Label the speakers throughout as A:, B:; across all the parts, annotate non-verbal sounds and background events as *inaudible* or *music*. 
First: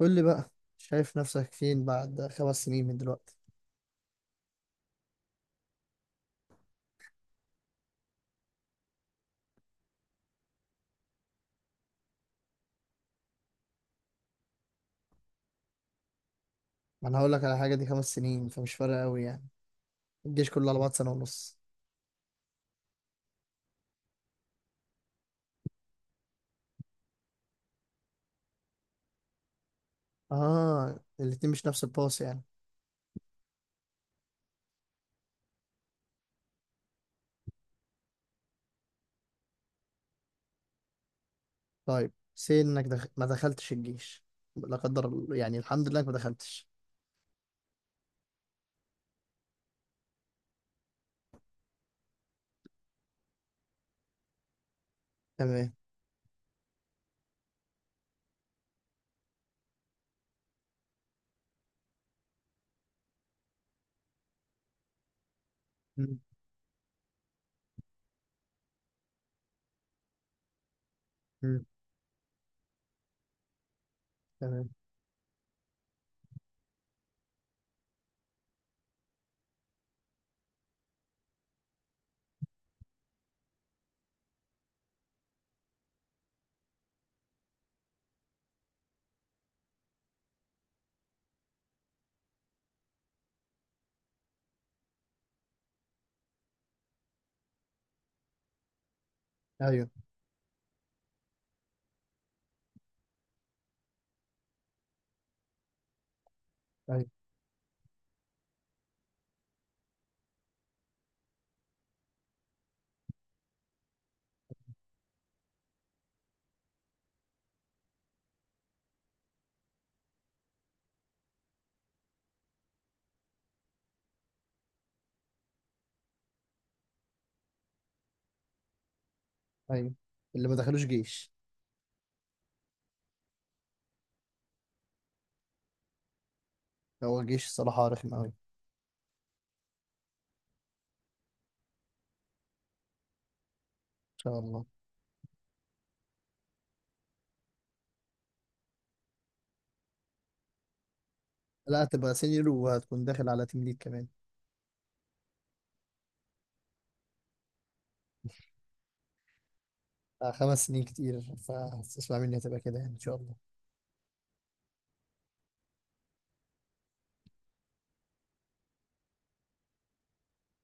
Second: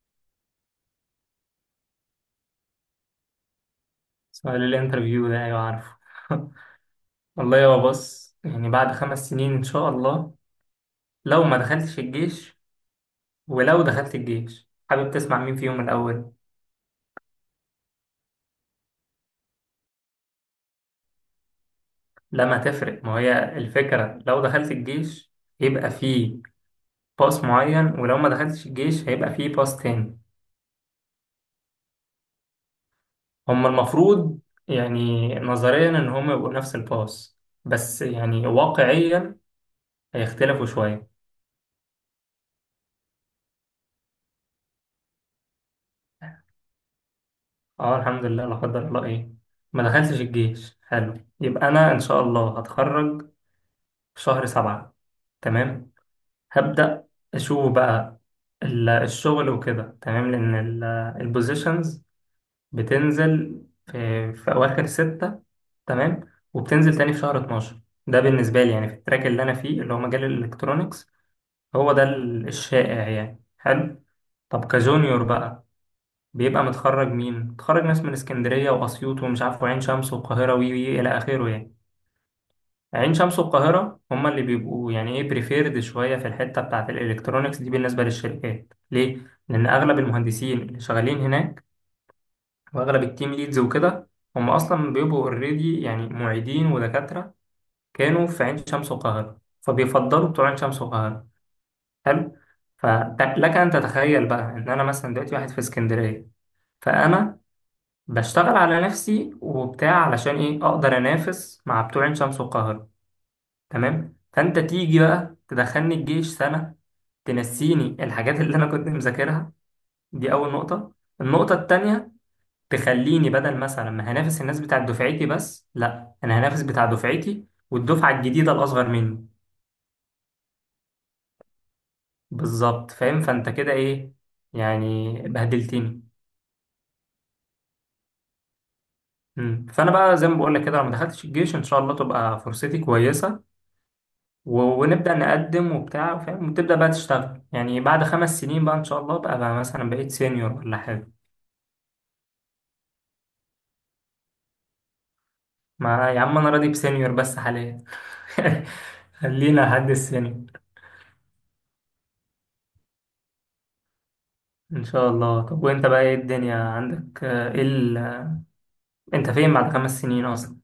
A: قول لي بقى، شايف نفسك فين بعد 5 سنين من دلوقتي؟
B: سؤال الانترفيو ده، ايوه عارفه. *laughs* والله يا بص، يعني بعد 5 سنين ان شاء الله. لو ما دخلتش الجيش ولو دخلت الجيش، حابب تسمع مين فيهم الاول؟
A: ما انا هقول لك على حاجه، دي 5 سنين فمش فارقه قوي يعني. الجيش كله على بعض سنه ونص.
B: لما تفرق، ما هي الفكرة لو دخلت الجيش يبقى فيه باس معين، ولو ما دخلتش الجيش هيبقى فيه باس تاني.
A: اه، الاتنين مش نفس الباص يعني.
B: هما المفروض، يعني نظريا، ان هما يبقوا نفس الباس، بس يعني واقعيا هيختلفوا شوية.
A: طيب سي انك ما دخلتش الجيش. لا قدر الله- يعني الحمد لله انك ما دخلتش.
B: اه الحمد لله، لا قدر الله، ايه، ما دخلتش الجيش، حلو. يبقى انا ان شاء الله هتخرج في شهر 7.
A: تمام.
B: تمام، هبدأ اشوف بقى الشغل وكده. تمام لان البوزيشنز بتنزل في اواخر ستة.
A: مم.
B: تمام، وبتنزل تاني في شهر 12. ده بالنسبة لي، يعني في التراك اللي انا فيه، اللي هو مجال الالكترونيكس،
A: مم.
B: هو ده الشائع، يعني حلو. طب
A: تمام.
B: كجونيور بقى، بيبقى متخرج مين؟ متخرج ناس من اسكندرية وأسيوط ومش عارف وعين شمس والقاهرة وي وي إلى آخره يعني. عين شمس والقاهرة هما اللي بيبقوا يعني إيه بريفيرد شوية في الحتة بتاعة الإلكترونيكس دي. بالنسبة للشركات ليه؟ لأن أغلب المهندسين اللي شغالين هناك وأغلب التيم ليدز وكده، هم أصلا بيبقوا أوريدي يعني معيدين ودكاترة، كانوا في عين شمس والقاهرة،
A: ايوه.
B: فبيفضلوا بتوع عين شمس والقاهرة. حلو؟ فلك أن تتخيل بقى إن أنا مثلا دلوقتي واحد في اسكندرية،
A: ايوه.
B: فأنا بشتغل على نفسي وبتاع علشان ايه اقدر انافس مع بتوع عين شمس والقاهره. تمام، فانت تيجي بقى تدخلني الجيش سنه، تنسيني الحاجات اللي انا كنت مذاكرها. دي اول نقطه. النقطه التانية، تخليني بدل مثلا ما هنافس الناس بتاع دفعتي بس، لا، انا هنافس بتاع دفعتي والدفعه الجديده الاصغر مني.
A: ايوه، اللي ما دخلوش جيش.
B: بالظبط فاهم. فانت كده ايه يعني، بهدلتني.
A: هو الجيش الصراحه رخم قوي ان
B: مم. فانا بقى زي ما بقول لك كده، لما دخلتش الجيش ان شاء الله تبقى فرصتي كويسه،
A: شاء الله.
B: ونبدأ نقدم وبتاع فاهم، وتبدأ بقى تشتغل. يعني بعد خمس سنين بقى إن شاء الله بقى مثلا بقيت سينيور ولا حاجة.
A: لا، هتبقى سينيور وهتكون داخل على تيم ليد كمان.
B: ما يا عم أنا راضي بسينيور بس حاليا. *laughs* خلينا لحد السينيور.
A: خمس سنين كتير، فاسمع مني هتبقى كده يعني ان شاء الله.
B: إن شاء الله. طب وأنت بقى إيه الدنيا عندك؟ إيه أنت فين بعد خمس سنين أصلا؟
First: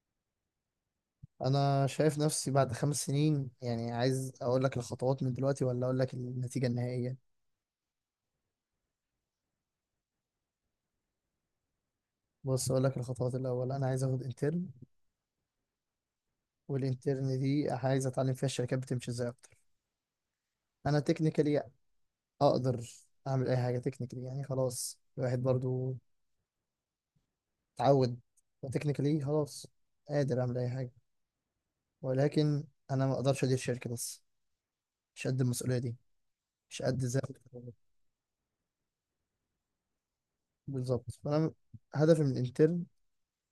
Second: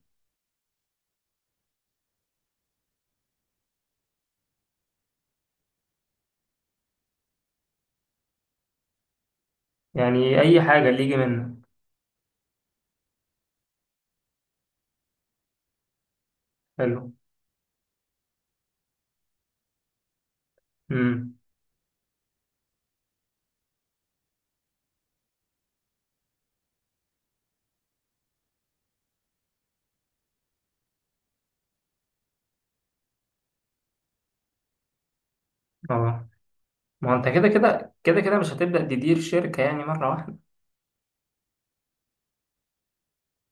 A: انا شايف نفسي بعد 5 سنين، يعني عايز اقول لك الخطوات من دلوقتي ولا اقول لك النتيجة النهائية؟
B: يعني أي حاجة اللي يجي منك.
A: بص اقول لك الخطوات، الاول انا عايز اخد انترن.
B: حلو.
A: والانترن دي عايز اتعلم فيها الشركات بتمشي ازاي اكتر. انا
B: أمم.
A: تكنيكالي اقدر اعمل اي حاجة تكنيكالي، يعني خلاص الواحد برضو اتعود تكنيكالي خلاص قادر اعمل اي حاجة، ولكن انا ما اقدرش ادير شركة بس. مش قد المسؤولية دي.
B: أه.
A: مش قد
B: ما هو
A: ازاي.
B: أنت كده كده كده كده مش هتبدأ تدير شركة يعني مرة واحدة.
A: بالظبط، فانا هدفي من الانترن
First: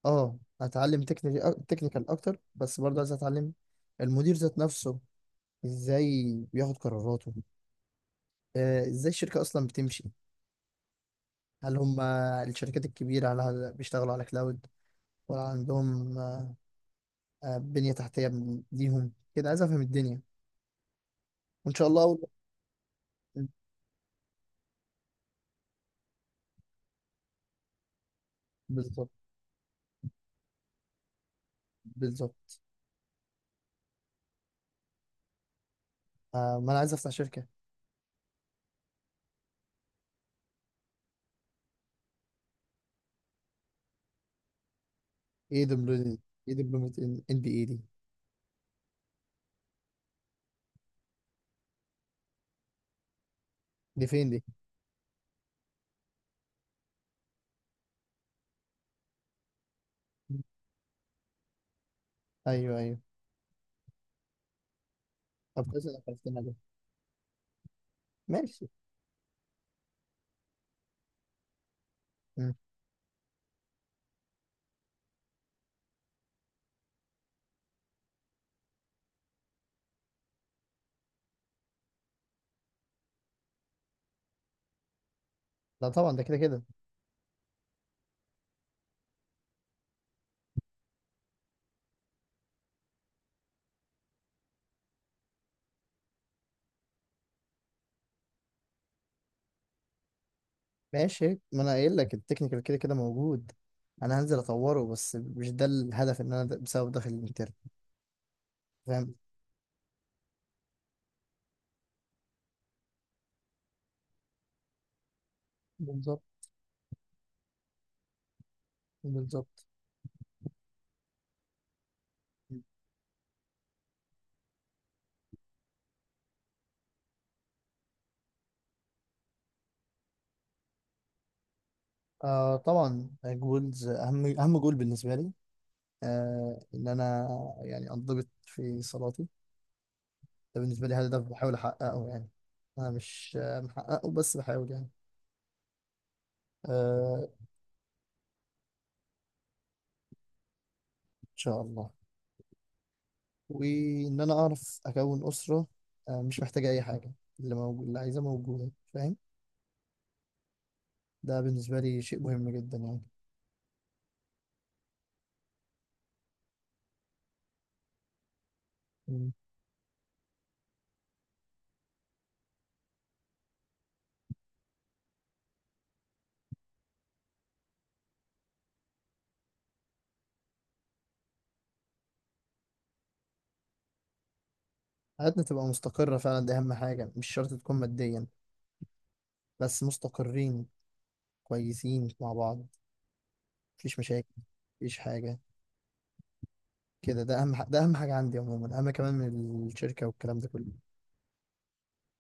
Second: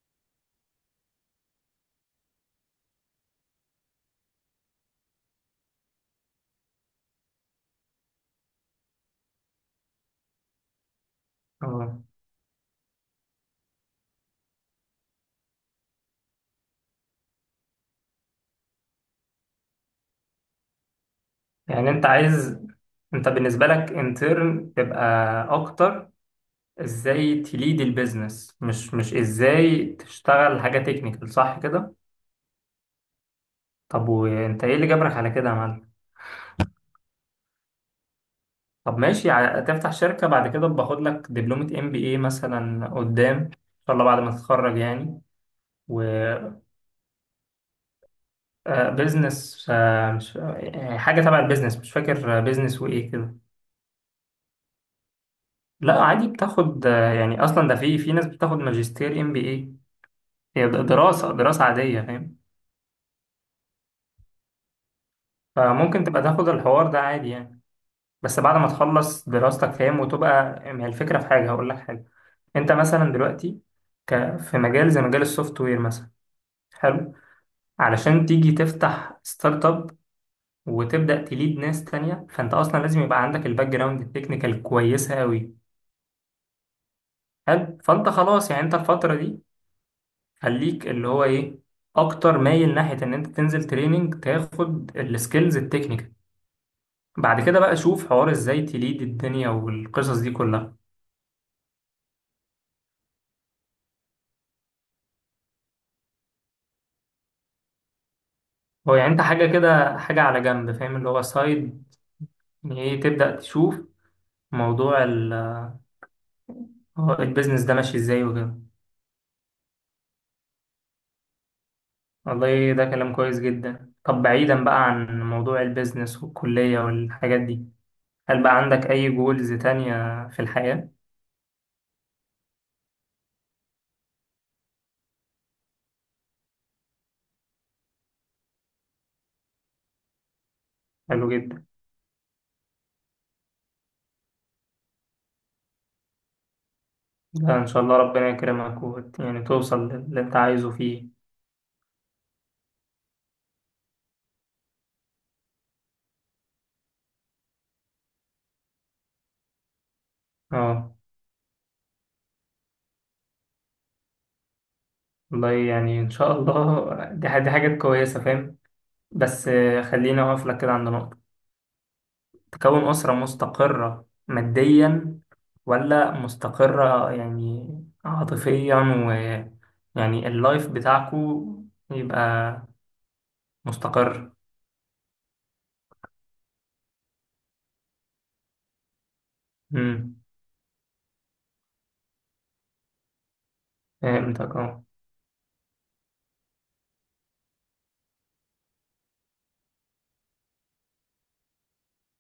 A: اه اتعلم تكنيكال تكنيكال اكتر، بس برضه عايز اتعلم المدير ذات نفسه ازاي بياخد قراراته. ازاي الشركة اصلا بتمشي. هل هم
B: أه،
A: الشركات الكبيرة على بيشتغلوا على كلاود ولا عندهم بنية تحتية ليهم كده؟ عايز افهم الدنيا وان شاء
B: يعني أنت
A: الله.
B: عايز، أنت
A: أول-
B: بالنسبة لك انترن تبقى أكتر ازاي تليد البيزنس، مش
A: بالظبط،
B: مش ازاي تشتغل حاجة تكنيكال، صح كده؟
A: بالظبط.
B: طب وانت ايه اللي جبرك على كده يا معلم؟
A: ما انا عايز افتح شركة.
B: طب ماشي، تفتح شركة. بعد كده باخد لك دبلومة ام بي اي مثلا قدام، ان شاء الله بعد ما تتخرج يعني.
A: ايه دبلومة؟ ايه دبلومة ان بي اي دي؟
B: وبزنس، مش حاجة تبع البيزنس مش فاكر، بيزنس وايه كده.
A: دي فين دي؟
B: لا عادي بتاخد يعني اصلا ده في ناس بتاخد ماجستير ام بي اي. هي دراسة عادية فاهم.
A: ايوه، ايوه. طب كويس انك
B: فممكن تبقى
A: عرفتنا
B: تاخد
A: ده.
B: الحوار ده عادي يعني، بس بعد
A: ماشي.
B: ما تخلص دراستك فاهم. وتبقى، ما هي الفكرة، في حاجة هقول لك حاجة.
A: مم.
B: انت مثلا دلوقتي في مجال زي مجال السوفت وير مثلا، حلو، علشان تيجي تفتح ستارت اب وتبدأ تليد ناس تانية، فانت اصلا لازم يبقى عندك الباك جراوند التكنيكال كويسة قوي.
A: لا طبعا، ده كده كده.
B: حلو. فانت خلاص يعني، انت الفترة دي خليك اللي هو ايه، اكتر مايل ناحية ان انت تنزل تريننج تاخد السكيلز التكنيكال. بعد كده بقى شوف حوار ازاي تليد الدنيا والقصص دي كلها.
A: ماشي، ما انا قايل لك التكنيكال كده كده موجود. انا هنزل اطوره بس مش ده الهدف ان انا بسبب داخل الانترن.
B: هو يعني
A: فاهم.
B: انت حاجة كده، حاجة على جنب فاهم، اللي هو سايد. يعني ايه، تبدأ تشوف موضوع
A: بالظبط،
B: هو البيزنس ده ماشي ازاي وكده.
A: بالظبط.
B: والله ده كلام كويس جدا. طب بعيدا بقى عن موضوع البيزنس والكلية والحاجات دي، هل بقى عندك أي جولز تانية في الحياة؟
A: آه طبعا جولز، اهم اهم جول بالنسبه لي. ان انا يعني انضبط في صلاتي. ده بالنسبه لي هدف
B: حلو
A: بحاول
B: جدا.
A: احققه يعني. انا مش محققه بس بحاول يعني. آه
B: ده إن شاء الله ربنا يكرمك، يعني توصل للي أنت عايزه فيه.
A: ان شاء الله. وان انا اعرف اكون اسره. مش محتاجه اي حاجه، اللي موجود اللي عايزاه موجوده، فاهم.
B: اه.
A: ده بالنسبة لي شيء مهم جدا يعني.
B: والله يعني إن شاء الله. *laughs* دي حاجات كويسة فاهم.
A: مم.
B: بس خليني أقف لك كده عند نقطة. تكون أسرة مستقرة ماديا؟ ولا مستقرة يعني عاطفيا؟ ويعني اللايف بتاعكو يبقى مستقر؟
A: حياتنا تبقى مستقرة فعلا، دي أهم حاجة مش شرط تكون ماديا، بس
B: امم.
A: مستقرين كويسين مع بعض، مفيش مشاكل،
B: فهمتك. اه.
A: مفيش حاجة كده. ده أهم حاجة عندي عموما، أهم كمان من الشركة والكلام ده كله.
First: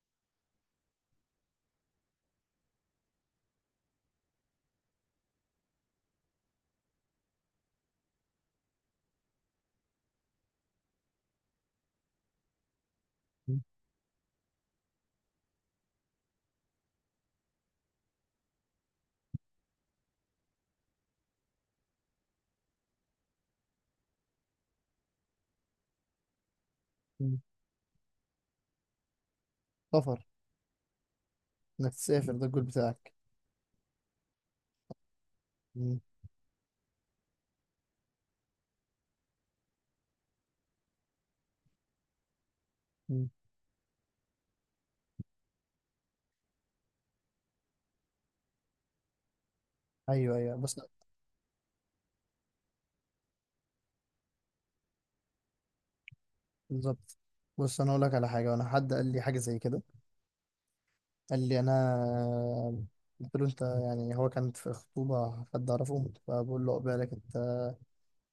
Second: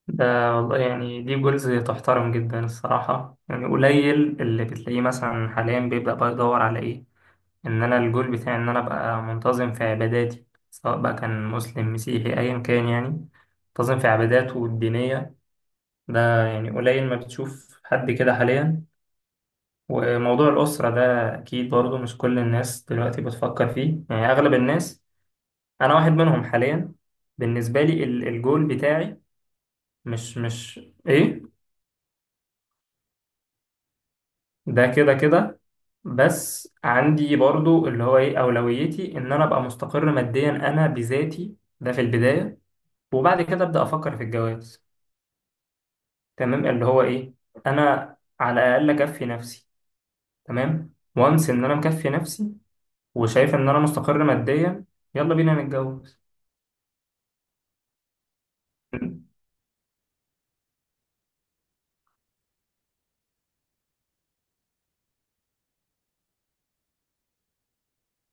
B: ده والله يعني دي جولز تحترم جدا الصراحة. يعني قليل اللي بتلاقيه مثلا حاليا بيبدأ بقى يدور على ايه، ان انا الجول بتاعي ان انا ابقى منتظم في عباداتي، سواء بقى كان مسلم مسيحي ايا كان يعني،
A: مم.
B: منتظم في عباداته الدينية. ده يعني قليل ما بتشوف حد كده حاليا. وموضوع الأسرة ده أكيد برضه مش كل الناس دلوقتي بتفكر فيه. يعني أغلب الناس، أنا واحد منهم حاليا.
A: مم.
B: بالنسبة لي الجول بتاعي
A: سفر.
B: مش إيه،
A: إنك تسافر ده الجول بتاعك.
B: ده كده كده.
A: مم.
B: بس عندي برضه اللي هو إيه، أولويتي إن أنا أبقى مستقر ماديا أنا بذاتي ده في البداية،
A: مم.
B: وبعد كده أبدأ أفكر في الجواز. تمام، اللي هو إيه، أنا على الأقل أكفي نفسي.
A: أيوه، أيوه، بس.
B: تمام، وانس ان انا مكفي نفسي وشايف ان انا مستقر ماديا، يلا بينا نتجوز.
A: بالظبط. بص، أنا أقول لك على حاجة وأنا حد قال لي
B: م-
A: حاجة زي كده. قال لي أنا قلت له أنت يعني، هو كانت في خطوبة حد أعرفه فبقول له عقبالك أنت.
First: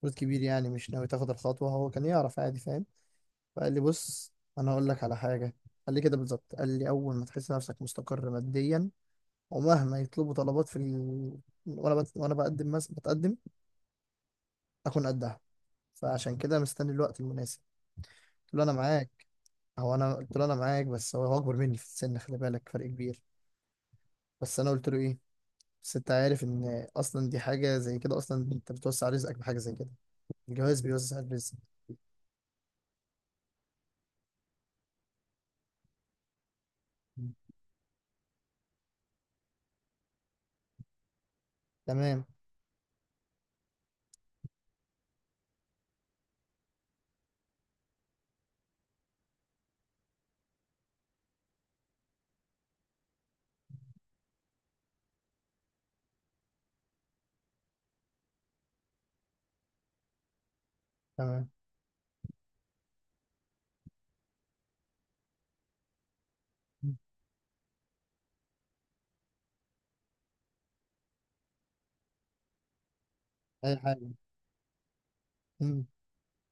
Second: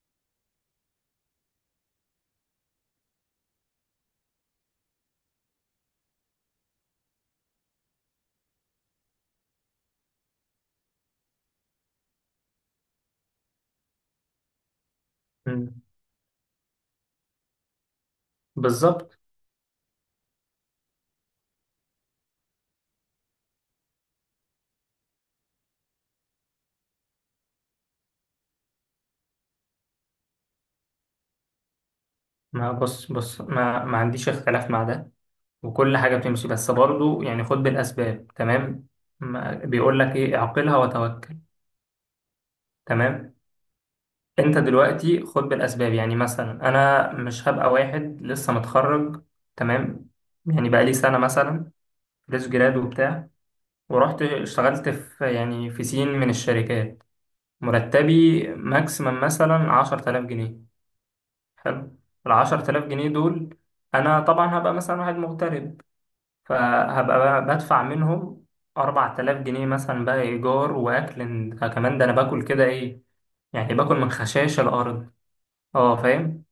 A: جزء كبير يعني مش ناوي تاخد الخطوة، هو كان يعرف عادي فاهم. فقال لي بص، أنا هقول لك على حاجة. قال لي كده بالظبط، قال لي أول ما تحس نفسك مستقر ماديا، ومهما يطلبوا طلبات في وأنا بقدم بتقدم أكون قدها.
B: م-
A: فعشان كده مستني الوقت المناسب. قلت له أنا
B: بالظبط.
A: معاك. هو أنا قلت له أنا معاك، بس هو أكبر مني في السن، خلي بالك فرق كبير. بس أنا قلت له إيه، بس أنت عارف إن أصلا دي حاجة زي كده، أصلا أنت بتوسع رزقك بحاجة زي كده، الجواز بيوسع الرزق.
B: ما بص بص، ما عنديش اختلاف مع ده وكل حاجة بتمشي. بس برضه يعني خد بالأسباب، تمام؟ ما بيقول لك ايه؟ اعقلها وتوكل.
A: تمام.
B: تمام. انت دلوقتي خد بالأسباب. يعني مثلا انا مش هبقى واحد لسه متخرج، تمام؟ يعني بقى لي سنة مثلا، فريش جراد وبتاع، ورحت اشتغلت يعني في سين من الشركات. مرتبي ماكسيمم مثلا 10000 جنيه.
A: تمام.
B: حلو. العشر تلاف جنيه دول، أنا طبعا هبقى مثلا واحد مغترب، فهبقى بقى بدفع منهم أربع تلاف جنيه مثلا بقى إيجار وأكل. كمان ده أنا باكل كده إيه، يعني
A: أي
B: باكل
A: حاجة.
B: من خشاش الأرض. أه فاهم.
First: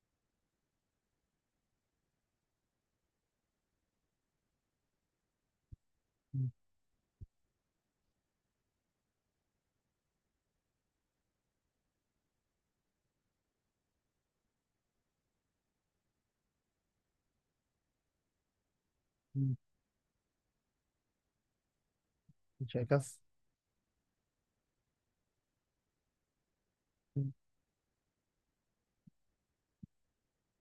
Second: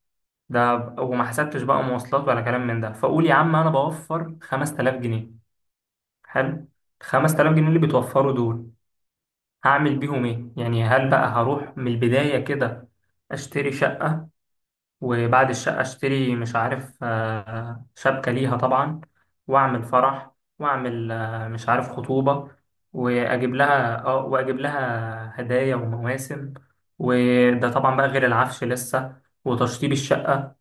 B: ده وما حسبتش بقى مواصلات ولا كلام من ده. فقول يا عم أنا بوفر خمس تلاف جنيه. حلو. خمس تلاف جنيه اللي بتوفروا دول هعمل بيهم إيه؟ يعني هل بقى هروح من البداية كده أشتري شقة؟ وبعد الشقة اشتري مش عارف شبكة ليها طبعا، واعمل فرح، واعمل مش عارف خطوبة،
A: مش هيكفي.
B: واجيب لها هدايا ومواسم. وده طبعا بقى غير العفش لسه وتشطيب الشقة.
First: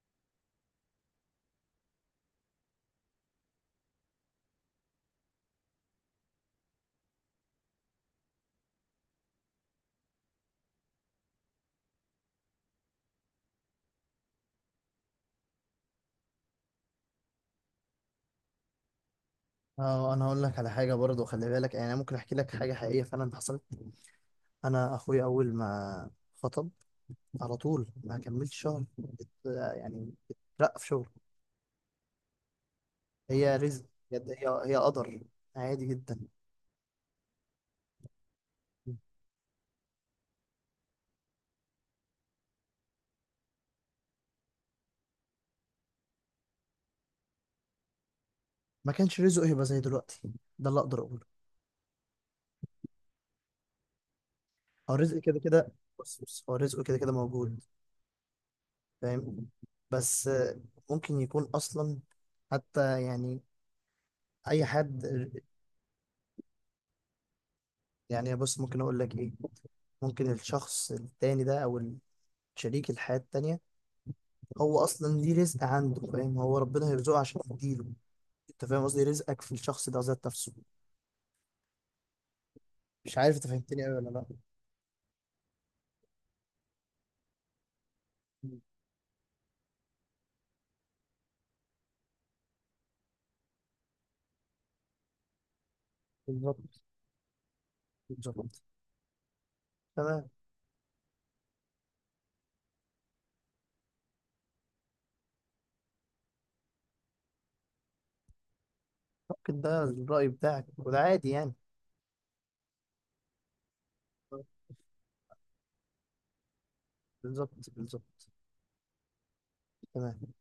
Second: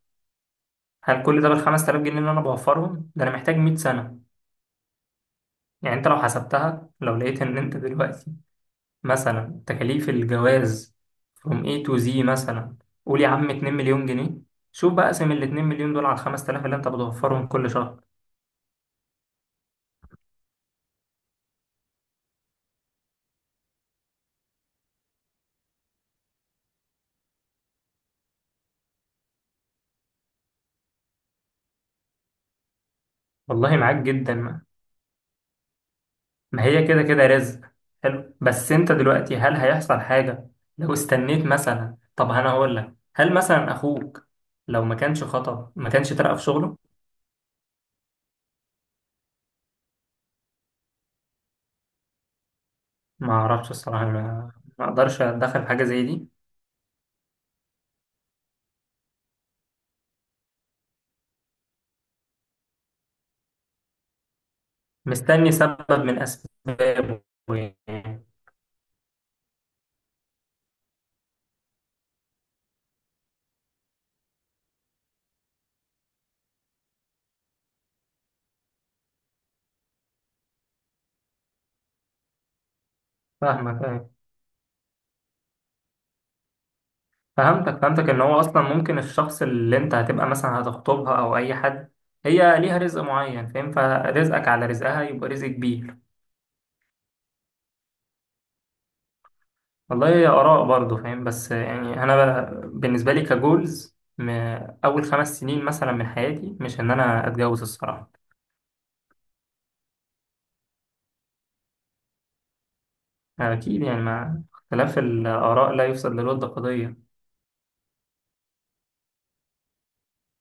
B: هل كل ده بالخمس تلاف جنيه اللي انا بوفرهم ده؟ انا محتاج 100 سنة. يعني انت لو حسبتها، لو لقيت ان انت دلوقتي مثلا تكاليف الجواز from A to Z مثلا، قول يا عم 2 مليون جنيه. شوف بقى، اقسم ال 2 مليون دول على ال 5000 اللي انت بتوفرهم كل شهر.
A: اه، انا هقول لك على حاجه برضه خلي بالك يعني، انا ممكن احكي لك حاجه حقيقيه فعلا حصلت. انا اخويا اول ما خطب، على طول ما كملتش شهر ات- يعني اترقى في شغل. هي
B: والله
A: رزق.
B: معاك
A: بجد،
B: جدا.
A: هي هي قدر. عادي جدا.
B: ما هي كده كده رزق. حلو، بس انت دلوقتي هل هيحصل حاجة لو استنيت مثلا؟ طب انا هقول لك، هل مثلا اخوك لو ما كانش خطب ما كانش ترقى في شغله؟
A: ما كانش رزقه يبقى زي دلوقتي، ده اللي اقدر اقوله.
B: ما اعرفش الصراحة، ما
A: هو رزق
B: اقدرش
A: كده
B: اتدخل في
A: كده.
B: حاجة زي
A: بص
B: دي.
A: بص، هو رزقه كده كده موجود. فاهم، بس ممكن يكون اصلا، حتى يعني اي حد.
B: مستني سبب من اسبابه يعني.
A: يعني بص، ممكن اقول لك ايه، ممكن الشخص التاني ده او شريك الحياة التانية هو اصلا ليه رزق عنده، فاهم؟ هو ربنا هيرزقه عشان يديله. انت فاهم قصدي، رزقك في الشخص ده ذات نفسه. مش عارف انت فهمتني قوي ولا
B: فاهمك.
A: لا؟
B: فهمتك، ان هو اصلا ممكن الشخص اللي انت هتبقى مثلا هتخطبها او اي حد، هي ليها رزق معين فاهم، فرزقك على رزقها يبقى رزق كبير.
A: بالظبط، بالظبط.
B: والله هي
A: تمام.
B: اراء برضه فاهم. بس يعني انا بالنسبه لي كجولز، اول خمس سنين مثلا من حياتي مش ان انا اتجوز الصراحه.
A: ممكن ده الرأي بتاعك وده عادي يعني.
B: اكيد يعني، مع اختلاف الاراء لا يفسد للود قضيه.
A: بالظبط، بالظبط. تمام.